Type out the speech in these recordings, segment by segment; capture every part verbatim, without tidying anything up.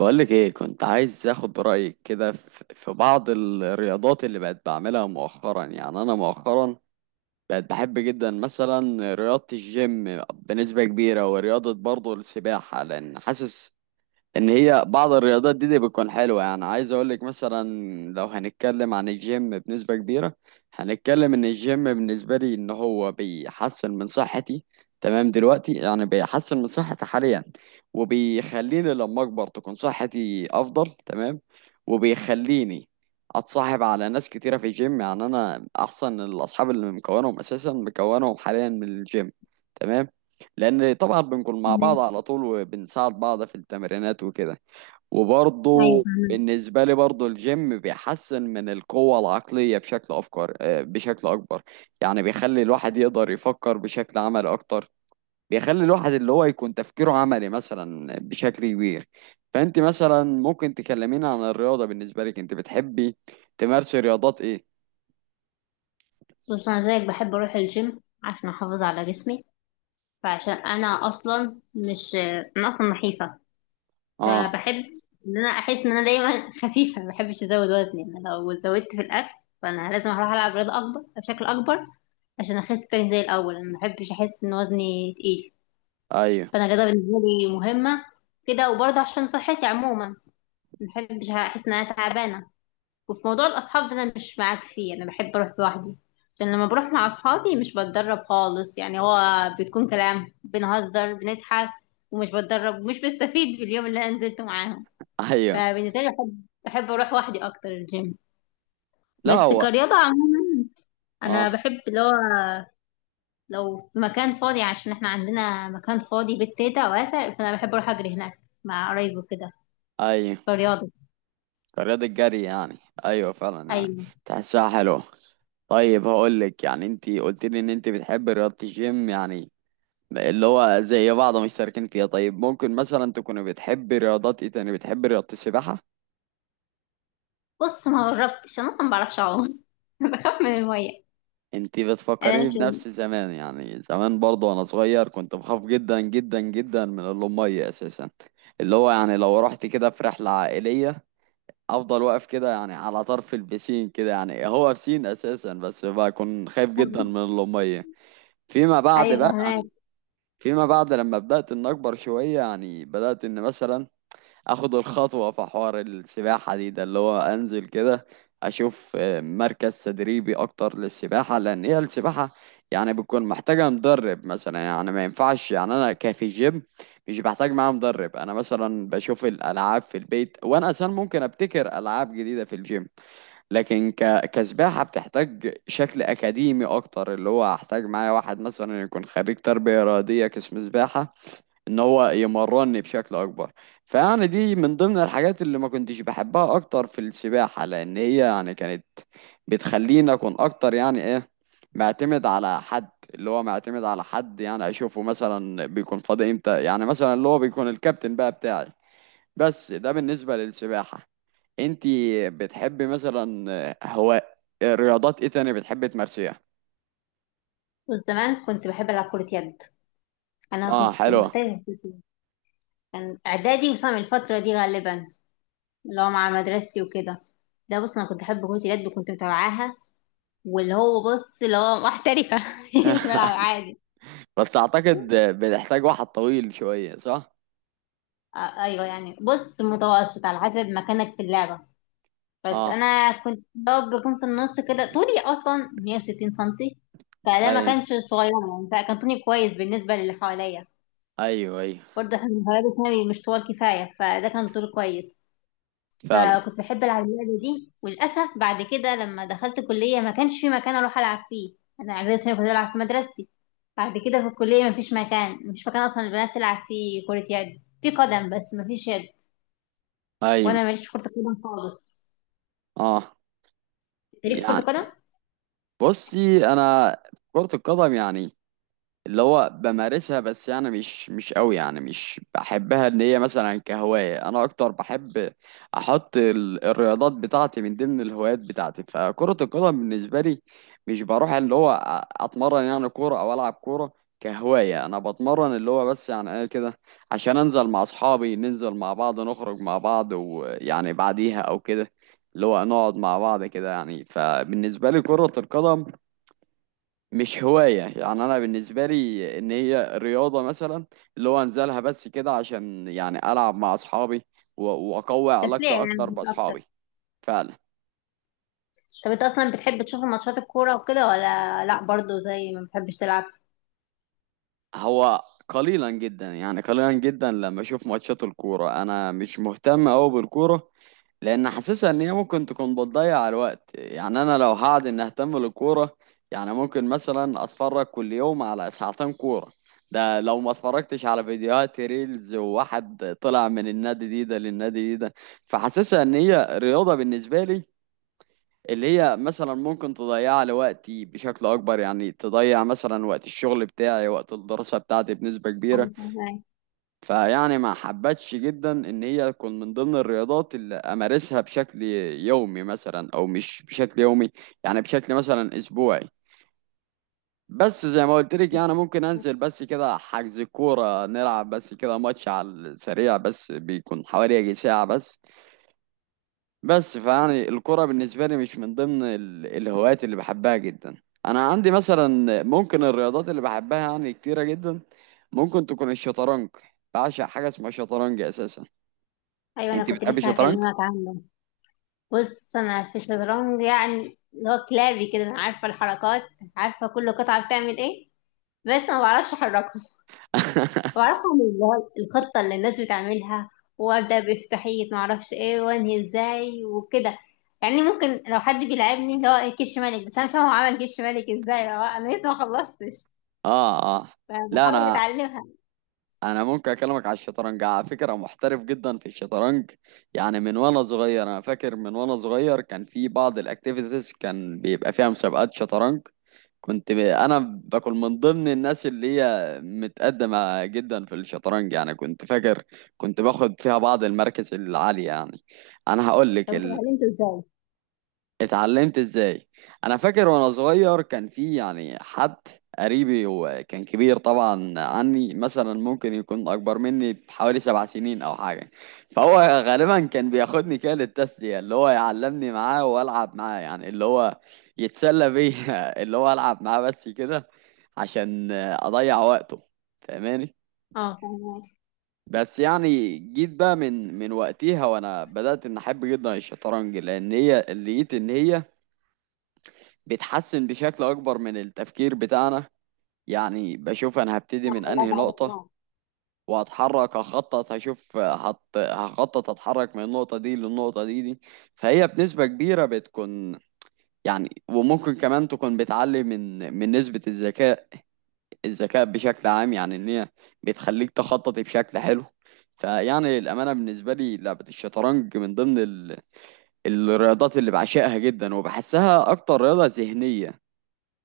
بقولك ايه، كنت عايز اخد رأيك كده في في بعض الرياضات اللي بقت بعملها مؤخرا. يعني انا مؤخرا بقت بحب جدا مثلا رياضة الجيم بنسبة كبيرة، ورياضة برضه السباحة لان حاسس ان هي بعض الرياضات دي, دي بتكون حلوه. يعني عايز اقول لك مثلا لو هنتكلم عن الجيم بنسبه كبيره، هنتكلم ان الجيم بالنسبه لي ان هو بيحسن من صحتي. تمام. دلوقتي يعني بيحسن من صحتي حاليا، وبيخليني لما اكبر تكون صحتي افضل. تمام. وبيخليني اتصاحب على ناس كتيره في الجيم، يعني انا احسن الاصحاب اللي مكونهم اساسا مكونهم حاليا من الجيم. تمام. لان طبعا بنكون مع بعض ماشي. على طول وبنساعد بعض في التمرينات وكده. ايوه، وبرضه فهمت. بالنسبة لي برضه الجيم بيحسن من القوة العقلية بشكل أفكار، آه، بشكل أكبر. يعني بيخلي الواحد يقدر يفكر بشكل عملي أكتر. بيخلي الواحد اللي هو يكون تفكيره عملي مثلا بشكل كبير. فأنت مثلا ممكن تكلمينا عن الرياضة، بالنسبة لك أنت بتحبي تمارسي رياضات إيه؟ بص، انا زيك بحب اروح الجيم عشان احافظ على جسمي، فعشان انا اصلا مش انا اصلا نحيفه، آه. فبحب ان انا احس ان انا دايما خفيفه. ما بحبش ازود وزني. انا لو زودت في الاكل فانا لازم اروح العب رياضه اكبر بشكل اكبر عشان اخس تاني زي الاول. انا ما بحبش احس ان وزني تقيل، أيوه، فانا الرياضه بالنسبه لي مهمه كده، وبرضه عشان صحتي عموما ما بحبش احس ان انا تعبانه. وفي موضوع الأصحاب ده أنا مش معاك فيه، أنا بحب أروح لوحدي، عشان لما بروح مع أصحابي مش بتدرب خالص، يعني هو بتكون كلام، بنهزر، بنضحك، ومش بتدرب ومش بستفيد باليوم اللي أنا نزلته معاهم. أيوه. فبالنسبة لي بحب بحب أروح وحدي أكتر الجيم. لا، بس هو. كرياضة عموما أنا آه، بحب اللي هو لو في مكان فاضي، عشان احنا عندنا مكان فاضي بيت تيتا واسع، فأنا بحب أروح أجري هناك مع قرايبي كده، أيوه. كرياضة. كرياضة جري يعني. ايوه، فعلا يعني، أيوة. تحسها حلوة. طيب، هقول لك. يعني انت قلت لي ان انت بتحب رياضة الجيم، يعني اللي هو زي بعض مشتركين فيها. طيب، ممكن مثلا تكوني بتحبي رياضات ايه تاني؟ بتحبي رياضة السباحة؟ بص، ما جربتش، أنا أصلا ما بعرفش أعوم بخاف من المية، انت يعني انا بتفكريني مش بنفس زمان. يعني زمان برضه وانا صغير كنت بخاف جدا جدا جدا من المية اساسا. اللي هو يعني لو رحت كده في رحلة عائلية، افضل واقف كده يعني على طرف البسين، كده يعني هو بسين اساسا، بس بكون خايف جدا من... من المية. فيما بعد ايوه، بقى فهماك. يعني، فيما بعد لما بدأت ان اكبر شوية، يعني بدأت ان مثلا اخد الخطوة في حوار السباحة دي. ده اللي هو انزل كده، اشوف آه، مركز تدريبي اكتر للسباحة، لان هي السباحة يعني بتكون محتاجة مدرب مثلا. يعني ما ينفعش، يعني انا كفي جيم مش بحتاج معاه مدرب. انا مثلا بشوف الالعاب في البيت، وانا اصلا ممكن ابتكر العاب جديدة في الجيم. لكن ك... كسباحة بتحتاج شكل أكاديمي أكتر، اللي هو هحتاج معايا واحد مثلا يكون خريج تربية رياضية قسم سباحة، إن هو يمرني بشكل أكبر. فيعني دي من ضمن الحاجات اللي ما كنتش بحبها أكتر في السباحة، لأن هي يعني كانت بتخليني أكون أكتر يعني إيه، معتمد على حد. اللي هو معتمد على حد، يعني أشوفه مثلا بيكون فاضي إمتى، يعني مثلا اللي هو بيكون الكابتن بقى بتاعي. بس ده بالنسبة للسباحة. انتي بتحبي مثلا، آه، هو رياضات ايه تاني بتحبي تمارسيها؟ وزمان كنت بحب العب كرة يد، انا اه، كنت حلوة. محترفة في كرة يد. كان اعدادي وصام الفترة دي غالبا، اللي هو مع مدرستي وكده. ده بص، انا كنت احب كرة اليد وكنت متابعاها، واللي هو بص اللي هو محترفة مش بلعب عادي. بس اعتقد بتحتاج واحد طويل شوية، صح؟ آه، ايوه، يعني بص متوسط على حسب مكانك في اللعبة، بس اه، انا كنت بقى بكون في النص كده، طولي اصلا مية وستين سنتي، فده ما اي، كانش صغير يعني، فكان طولي كويس بالنسبة للي حواليا. ايوه، ايوه. برضه احنا المدرج الثانوي مش طوال كفاية، فده كان طول كويس. فعلا. فكنت بحب ألعب اللعبة دي، وللأسف بعد كده لما دخلت كلية ما كانش في مكان أروح ألعب فيه. أنا إعدادي ثانوي كنت بلعب في مدرستي، بعد كده في الكلية ما فيش مكان، مش مكان أصلا البنات تلعب فيه كرة يد، في قدم بس ما فيش يد، ايوه، وأنا ماليش في كرة القدم خالص. اه. أنت ليك في كرة يعني القدم، بصي انا، كرة القدم يعني اللي هو بمارسها بس، يعني مش مش قوي. يعني مش بحبها ان هي مثلا كهواية. انا اكتر بحب احط ال- الرياضات بتاعتي من ضمن الهوايات بتاعتي. فكرة القدم بالنسبة لي مش بروح اللي هو أ- اتمرن، يعني كورة او العب كورة. كهواية انا بتمرن اللي هو بس، يعني انا كده عشان انزل مع اصحابي، ننزل مع بعض، نخرج مع بعض، ويعني بعديها او كده، اللي هو نقعد مع بعض كده. يعني فبالنسبة لي كرة القدم مش هواية. يعني أنا بالنسبة لي إن هي رياضة مثلا اللي هو أنزلها بس كده عشان يعني ألعب مع أصحابي، و- وأقوي تسلية علاقتي يعني أكتر مش أكتر. بأصحابي. فعلا. طب أنت أصلا بتحب تشوف ماتشات الكورة وكده ولا لأ، برضه زي ما بتحبش تلعب؟ هو قليلا جدا، يعني قليلا جدا لما أشوف ماتشات الكورة. أنا مش مهتم أوي بالكورة، لان حاسسها ان هي ممكن تكون بتضيع الوقت. يعني انا لو هقعد ان اهتم بالكوره، يعني ممكن مثلا اتفرج كل يوم على ساعتين كوره. ده لو ما اتفرجتش على فيديوهات ريلز، وواحد طلع من النادي دي ده للنادي دي ده. فحاسسها ان هي رياضه بالنسبه لي، اللي هي مثلا ممكن تضيع لي وقتي بشكل اكبر. يعني تضيع مثلا وقت الشغل بتاعي، وقت الدراسه بتاعتي بنسبه كبيره. فيعني ما حبتش جدا ان هي تكون من ضمن الرياضات اللي امارسها بشكل يومي مثلا، او مش بشكل يومي، يعني بشكل مثلا اسبوعي. بس زي ما قلت لك يعني، ممكن انزل بس كده، حجز كورة نلعب بس كده، ماتش على السريع بس، بيكون حوالي يجي ساعة بس. بس فيعني الكورة بالنسبة لي مش من ضمن ال- الهوايات اللي بحبها جدا. انا عندي مثلا ممكن الرياضات اللي بحبها يعني كتيرة جدا، ممكن تكون الشطرنج. بعشق حاجة اسمها شطرنج اساسا. أيوة، أنا انت كنت بتحبي لسه الشطرنج؟ هكلمك عنه. بص انا في الشطرنج يعني اللي هو كلابي كده، انا عارفه الحركات، عارفه كل قطعه بتعمل ايه، بس ما بعرفش احركها، ما بعرفش اعمل اللي هو الخطه اللي الناس بتعملها، وابدا بافتحيه ما اعرفش ايه وانهي ازاي وكده. يعني ممكن لو حد بيلعبني اللي هو إيه، كش ملك، بس انا مش فاهمه هو عمل كش ملك ازاي، هو انا لسه ما خلصتش، اه، اه. لا، فبحاول انا اتعلمها. انا ممكن اكلمك على الشطرنج على فكره. محترف جدا في الشطرنج. يعني من وانا صغير، انا فاكر من وانا صغير كان في بعض الاكتيفيتيز كان بيبقى فيها مسابقات شطرنج. كنت ب... انا بكون من ضمن الناس اللي هي متقدمه جدا في الشطرنج. يعني كنت فاكر كنت باخد فيها بعض المراكز العاليه يعني. انا هقول لك. طب انت اتعلمته ازاي؟ اتعلمت ازاي. انا فاكر وانا صغير كان في يعني حد قريبي، وكان كبير طبعا عني، مثلا ممكن يكون اكبر مني بحوالي سبع سنين او حاجه. فهو غالبا كان بياخدني كده للتسليه، اللي هو يعلمني معاه والعب معاه، يعني اللي هو يتسلى بيا اللي هو العب معاه بس كده عشان اضيع وقته. فاهماني؟ اه، فاهمك. بس يعني جيت بقى من من وقتها، وانا بدات ان احب جدا الشطرنج، لان هي لقيت ان هي بتحسن بشكل أكبر من التفكير بتاعنا. يعني بشوف أنا هبتدي لا، من لا، أنهي بعد نقطة، ما- وهتحرك، هخطط، هشوف، هت... هخطط أتحرك من النقطة دي للنقطة دي دي. فهي بنسبة كبيرة بتكون، يعني وممكن كمان تكون بتعلي من من نسبة الذكاء، الذكاء بشكل عام. يعني إن هي بتخليك تخطط بشكل حلو. فيعني الأمانة بالنسبة لي لعبة الشطرنج من ضمن ال... الرياضات اللي بعشقها جدا، وبحسها أكتر رياضة ذهنية.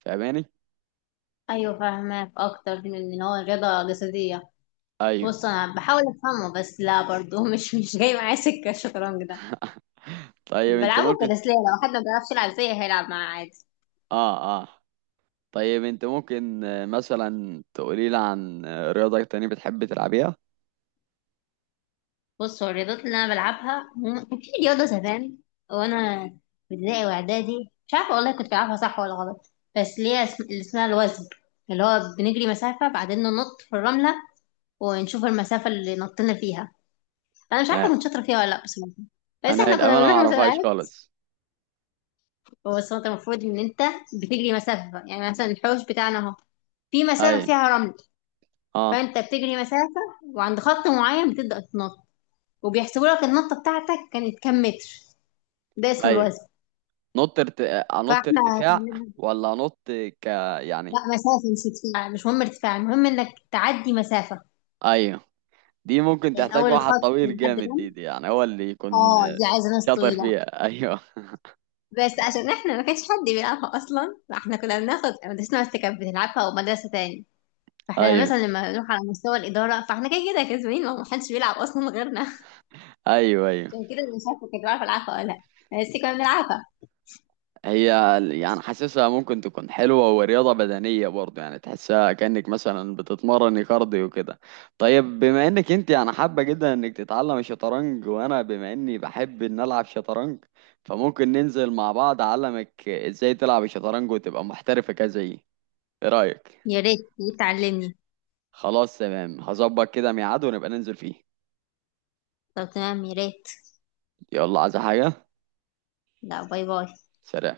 فاهماني؟ ايوه، فاهمك اكتر من ان هو رياضه جسديه. أيوه. بص انا بحاول افهمه بس لا، برضه مش مش جاي معايا سكه الشطرنج ده. طيب انت بلعبه ممكن كتسليه، لو حد ما بيعرفش يلعب زيي هيلعب معاه عادي. اه، اه. طيب، انت ممكن آه، مثلا تقولي لي عن آه، رياضة تانية بتحب تلعبيها؟ بص هو الرياضات اللي انا بلعبها هم- كان في رياضه زمان وانا في ابتدائي واعدادي، مش عارفه والله كنت بلعبها صح ولا غلط، بس ليها اسم اللي اسمها الوزن، اللي هو بنجري مسافه بعدين ننط في الرمله، ونشوف المسافه اللي نطينا فيها. انا مش عارفه آه. كنت شاطره فيها ولا لا بصراحه، بس انا احنا كنا الامانة ما بنروح اعرفهاش مسابقات. خالص. بس هو انت المفروض ان انت بتجري مسافه، يعني مثلا الحوش بتاعنا اهو، في ايوه، مسافة فيها رمل، اه، فأنت بتجري مسافة وعند خط معين بتبدأ تنط، وبيحسبوا لك النطة بتاعتك كانت كام متر. ده اسمه ايوه. الوزن. نط ارت... آه، انط فاحنا ارتفاع. هتعملها- ولا انط ك لا، يعني، مسافة مش ارتفاع، مش مهم ارتفاع، المهم انك تعدي مسافة. ايوه. دي ممكن يعني تحتاج أول واحد الخط طويل لحد جامد، الرمل. دي, دي يعني هو اللي يكون اه، آه، دي عايزة ناس شاطر طويلة، فيها. ايوه، بس عشان احنا ما كانش حد بيلعبها أصلا، فاحنا كنا بناخد مدرستنا بس كانت بتلعبها ومدرسة تاني، فاحنا ايوه، مثلا لما نروح على مستوى الإدارة فاحنا كده كده كسبانين، ما حدش بيلعب أصلا غيرنا ايوه، ايوه. عشان كده انا مش عارفه كنت بعرف العبها ولا لا، بس كنا بنلعبها. هي يعني حاسسها ممكن تكون حلوة ورياضة بدنية برضه. يعني تحسها كأنك مثلا بتتمرن كارديو كده. طيب بما انك انت يعني حابة جدا انك تتعلم الشطرنج، وانا بما اني بحب ان العب شطرنج، فممكن ننزل مع بعض اعلمك ازاي تلعب الشطرنج، وتبقى محترفة كزيي. ايه رأيك؟ يا ريت، تعلمني. خلاص تمام. هظبط كده ميعاد ونبقى ننزل فيه. طب تمام، يا ريت. يلا، عايزة حاجة؟ لا، باي باي. سلام.